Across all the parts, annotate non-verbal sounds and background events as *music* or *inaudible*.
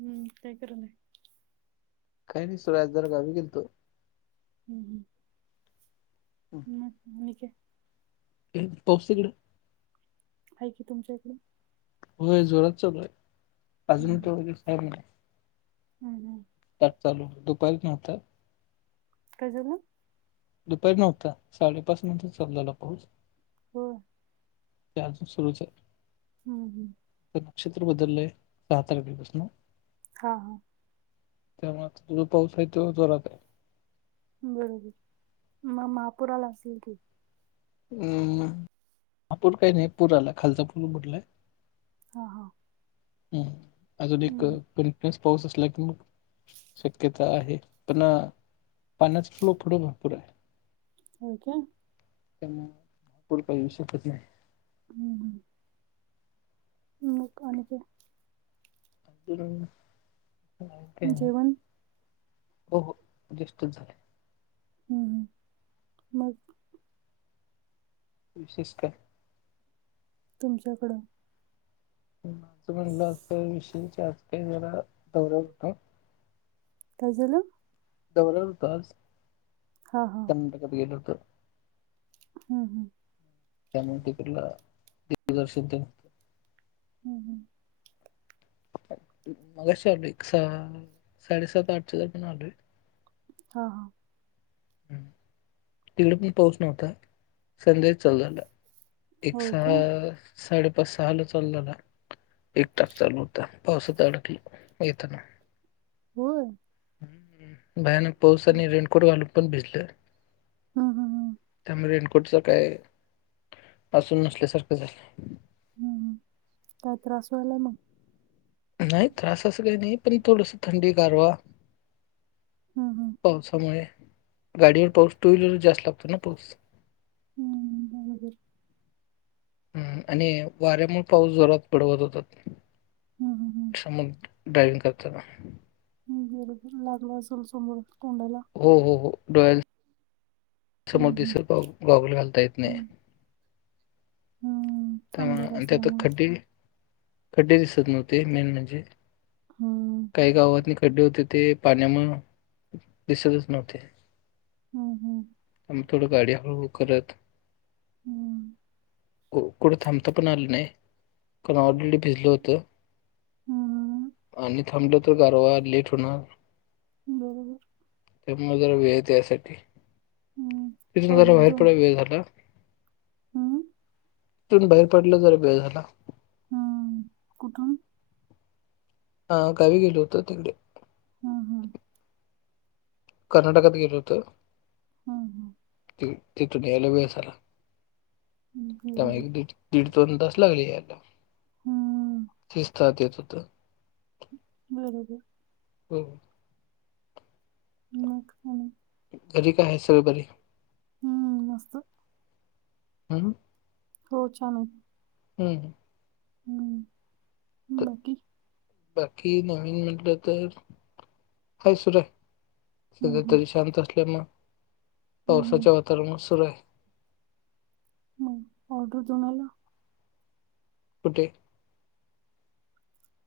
हम्म काय करू नाय काही नाही सुरराय जर गावी गेलतो हम् हम ह् म्हक पाौसकडें आहेऐ की तुमच्या इकडे हो जोरात चलोय पाजून तेय म हम हम त्या चालू दुपारीच नव्हतं कायेन दुपारी नव्हता साडेपाच नंतर चालू झाला पाऊस. ह. ते अजून सुरूच आहे. हम्म हम्. तर नक्षत्र बदललंय सहा तारखेपासन हां हां त्यामुळे तुझो पाऊस आहे तो जोरात आहे बरोबर मग महापुराला असेल की हम् नापूर काही नाही पूर आला खालचा पूर बुटलाय हा हा. हम अजून एक हम्म कंटिन्यअस पाऊस असला कि मग.. शक्यता आहे पण पाण्याचा फ्लो पुढं भरपूर आहे. हो का. त्यामुळेपूढ का येऊ शकत नाही. रिकामा ऑडिओ म का *unintelligible* *unintelligible* हो जेवण? हो बेस्टच झाले. ह् मग. विशेष काय? तुमच्याकड. माझं म्हणलं विषयीज काही जरा दौरा होता. काय झाल? दौऱ होत आज हा हा. कर्नाटकात गेलं होत. हम् हम् त्यामुळे ते *unintelligible* हम् ह मगाशी आलय एक साडेसात आठच्या दरम्यान आलोय. हा हा. ह तिकडे बी पाऊस नव्हता. संध्या चाललेला एक होय सहा काय? साडेपाच सहाला चालू झाला. एक तास चालू होता पावसात अडकलो येताना. हो. भयानक पाऊस आणि रेनकोट घालून पण भिजले. हा हा. त्यामुळे रेनकोटच काय वासून नसल्यासारखं झालंय. हम्म काय त्रास व्हाला मग? नाही त्रास असं काही नाही पण थोडस थंडी गारवा. हा हा. पावसामुळे गाडीवर पाऊस टू व्हीलर जास्त लागतो ना पाऊस. हम् बरोबर. ह आणि वाऱ्यामुळे पाऊस जोरात पडवत होतात. हम्म हम्म हम्म सम ड्रायविंग करत ना. ह् बरोबर लागला असेल समोर तोंड्याला. हो हो हो डोळ्या समोर हं, हं, दिसत गागल घालता येत नाही. हम्म. त्या त्यात खड्डे. खड्डे दिसत नव्हते मेन म्हणजे.. हं, काही गावातले खड्डे होते ते पाण्यामु दिसतच नव्हते. हम्म हम्. आ थोडं गाडी हळूहळू करत. हम्. कोकड थमतपणालने कनॉडलेडी बिझिल होत. हं. आणि थांबलं तर गारवा लेट होणार. हो. त्यामुळे जरा वळेत यासाठी.. हम्म. तिथून जरा बाहेर पडय वेळ झाला. हं, तून बाहेर पडलं जरा बे झाला. हम्म कुठुून हा कवी गे ल होत तिंडी हा हां. कर्नाटकात गेल होत हं, हं. तिथून यायला वेसला त्यामुळे बरोबर. एक दीड दीड दोन तास लागले याला हं, तसतात येत होत. बरोबर. ह. मगणे घरी काय आहे सर्व बरी हम्म मस्त. हम. हो छान. हम. हम्म. बाकी नवीन म्हटलं तर कााय सुरय हं, सध्या हं, तरी शांत असल्या मग हं, हं. पावसाच्या वातावरणात सुरू आहे. मग ऑर्डर तुम्हाला कुठे?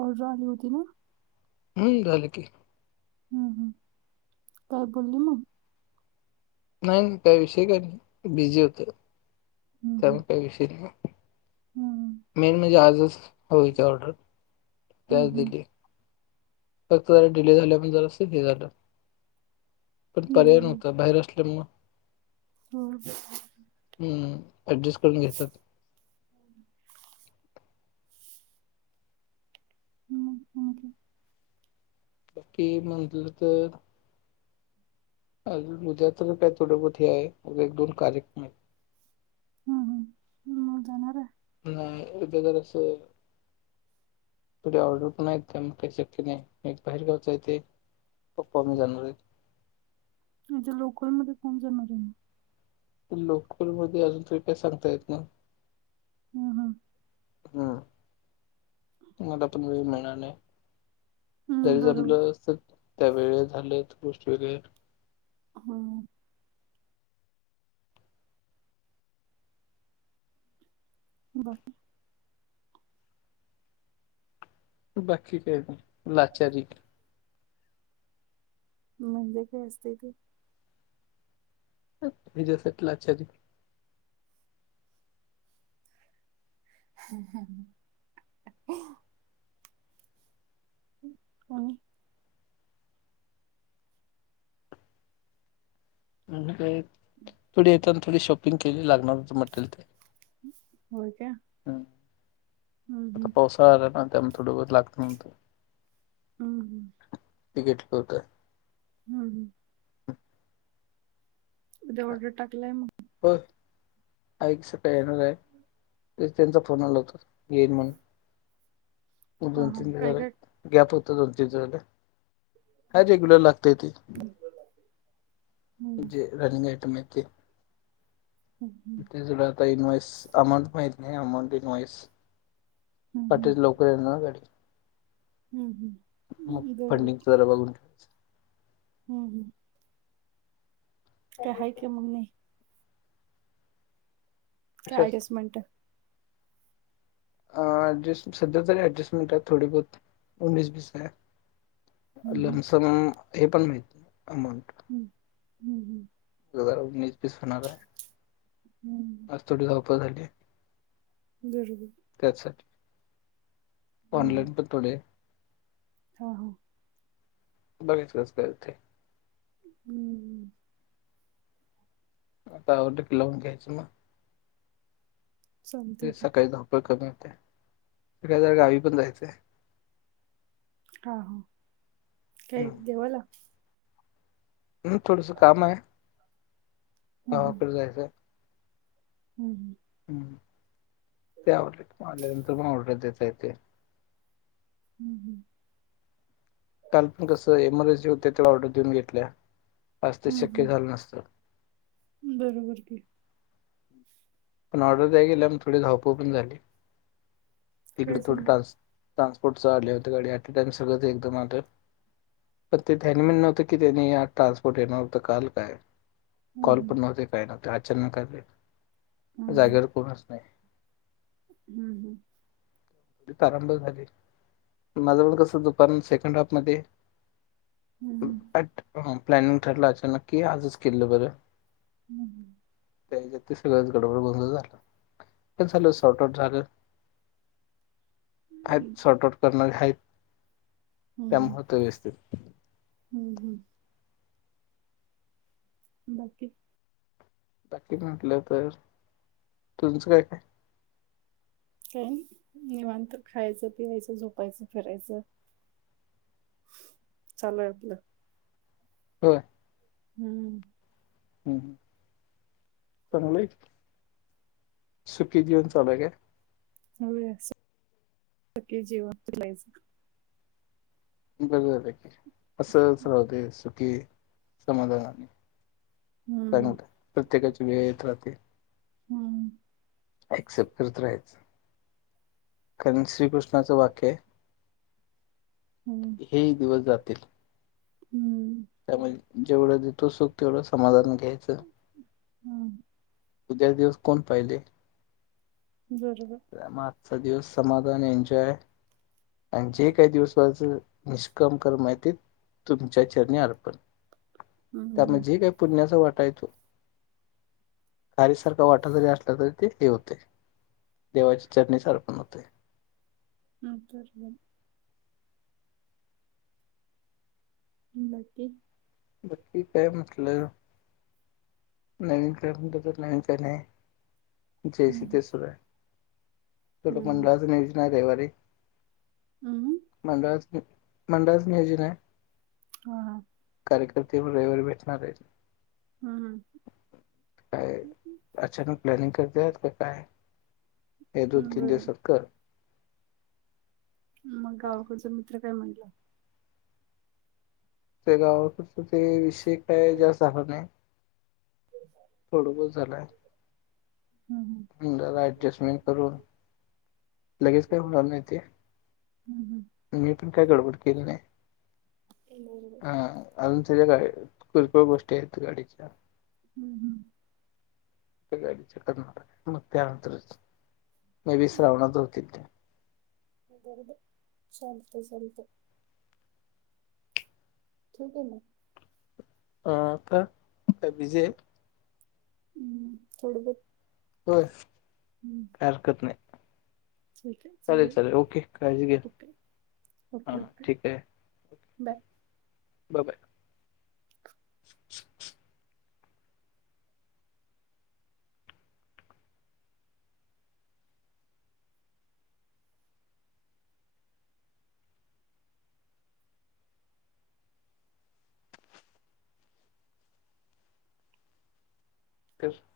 ऑर्डर आली होती ना. हम्म झाल की हम् हम् काय बोलली म नाही नाही काही विषय काही नाही बिझी होत त्यामुळे काही विषयी नाही. हम्म. मेन म्हणजे आजच हयच ऑर्डर ते हं आज हं दिली. फक्त जरा डिले झाल्या म्ह जर असेल हे झालं. पण पर्याय नव्हता बाहेर असल्यामुळं. होम. हम्म ऍडजस्ट करून घेतात. ह ँक बाकी मंदलं तर अुझ्या तर काय थोडपती हे आहेग एक दोन कार्यक्रम आहेत. हम्म हम्म हम् जाणार र नाही एक ज असं तुढे ऑर्डर पण आहेत त्या मग का श क नाही एक बाहेरगावचा आहेथे पप्पा मी जाणार आहे. म्हणजे लोकलमध्येध्ये कोण जाणार. लोकलमध्येध्ये अजून तु्ही काय सांगता येत ना. हं हं हा. मला पण वेळ मिळणार नाही हं तरी बरोबर जमलं अस. त्या वेळे झाल्या गोष्टी वगैरे हा बाकी बाकी अ लाचारी म्हणजे काय असतय ते अम् ए जसट लाच्छाजी हम्म. हं आणि म्ह ते थोडी येतान थोडी शॉपिंग केली लागणार असं म्हटल ते होय त्या हं... आता पावसाळा आला ना त्यामुळ थोडं वद लागत न. हम्म......... होतं हम्म हं जेवढे टाकलाय मग हो.... आईक्सपॅनोवेअर त्यांचा फोन आला होता येईन म्हण ो तन हां हां काय काय दि गॅप होतात त ह रेग्युलर लागत ते ते हं जे रनिंग आटम ते हं हं ते ज आता इनवइस अमाऊंट माहत नाही अमाऊंट इनवइस हं हं कटल लवकर येणार ना गाडी हम्म हम् मग फंडिंग जरा बघून हम्म.. काय हाय के म्हणे ठेवायचं कार्डिस्टमंट आ... ऍडजेस्ट सध्या तरी ऍडजस्टमेंट आहे थोडी बहुत उणीस बीस हाय हं हं लमसमा हे पण माहीत अमोंट हम्म हम्म वगराव मीच हेच होणाराय...... हं आज थोडी धावपळ झाली..... बरोबर त्यासाठी..... हं ऑनलाईन पण थोडे हां हं बरेच व्यस्त आहेत ते हम्म्म आता अ डीक लावून घ्यायच ना चालतंय ते की सकाळी धावपळ कमी होते. ते काय जरा गावी पण जायचयं हां हां थेट देवाला हम्म थोडसं काम हाय...... हम्म गावाकड जायचाय हम्म हं हम्म्म.... हम्म हम्म काल गं हं बरोबर की पण ऑर्डर दयाय गेल्यानं थोडी धावपळ पण झाली.. दीड काय दोन झालं तास ट्रान्सपोर्टचा लाईट गाडी ॲकीटन्स रोज एकदम आलं पर ते टायमिंग न्हवत की जेणे आज ट्रान्सपोर्ट येणार होतं काल काय हम्म कॉल पण नव्हते काय नव्हते अचानक आलेत.... हम्म हम्म जागेवर कोणच नाय हम्म हं तारांबळ झाली... माझं पण कसं दुपार सेकंड हाफमध्ये हम्म बट हम्म प्लॅनिंग ठरलं अचानक की आजच केलेलं बरं *inaudible* तेज ते सगळंच गडघोळ झालं ते झालं... सॉल्टआउट झालं आहेत हम्म सॉल्ट आउट करणारी हाइत. हम्म त्यामुळं ते व्यस्तेत हम्म बाकीत बाकी म्हणटलं तर.... तुमचं कायं कायं काय.. निवांत खायचं पिवायचं झोपायचं फिरायचं *unintelligible* होय *unintelligible* हम् चांगलंय सुखी दिवस चालूय काय *unintelligible* बर बर क असंं राहू दे सुखी हम्म *unintelligible* *unintelligible* एक्सेप्ट करत राहयचं.. कारण श्रीकृष्णाचं वाक्यय हं हे ही दिवस जातील हम्म्म *unintelligible* हम्म *inaudible* *inaudible* त्यामुळे आजचा दिवस समाधान एन्जॉय *unintelligible* तुमच्या चरणी अर्पण हम्म त्यामुळे जे काय पुण्याचा वाटा येतो खारीसारखा वाटा जरी असला तरी ते हे होते देवाच्या चरणी अर्पण होते *unintelligible* *inaudible* *unintelligible* *unintelligible* हम्म हम्म *unintelligible* *unintelligible* मंडळाच मंडळाच नियोजन आहे *inaudible* कार्यकर्ते रविवारी भेटणार आहेत *unintelligible* काय अचानक प्लॅनिंग करते आहेत का काय या दोन हम्म तीन बरोबर दिवसात कर मग गावकडचा मित्र काय म्हणते *unintelligible* थोडसच झाले *unintelligible* *unintelligible* लगेच काही होणार नाही ते हम्म हम्म हम्म मी पण काही गडबड केली नाही आहे बरोबर *unintelligible* *unintelligible* *unintelligible* *unintelligible* ठीक आहे न का बिझी आहे *unintelligible* हो काही हम्म हरकत नाही ठीक आहे चालेल चालेल ओके काळजी घ्या ओके हा ठीक आहे बर.... बर बाय.... *inaudible* *inaudible*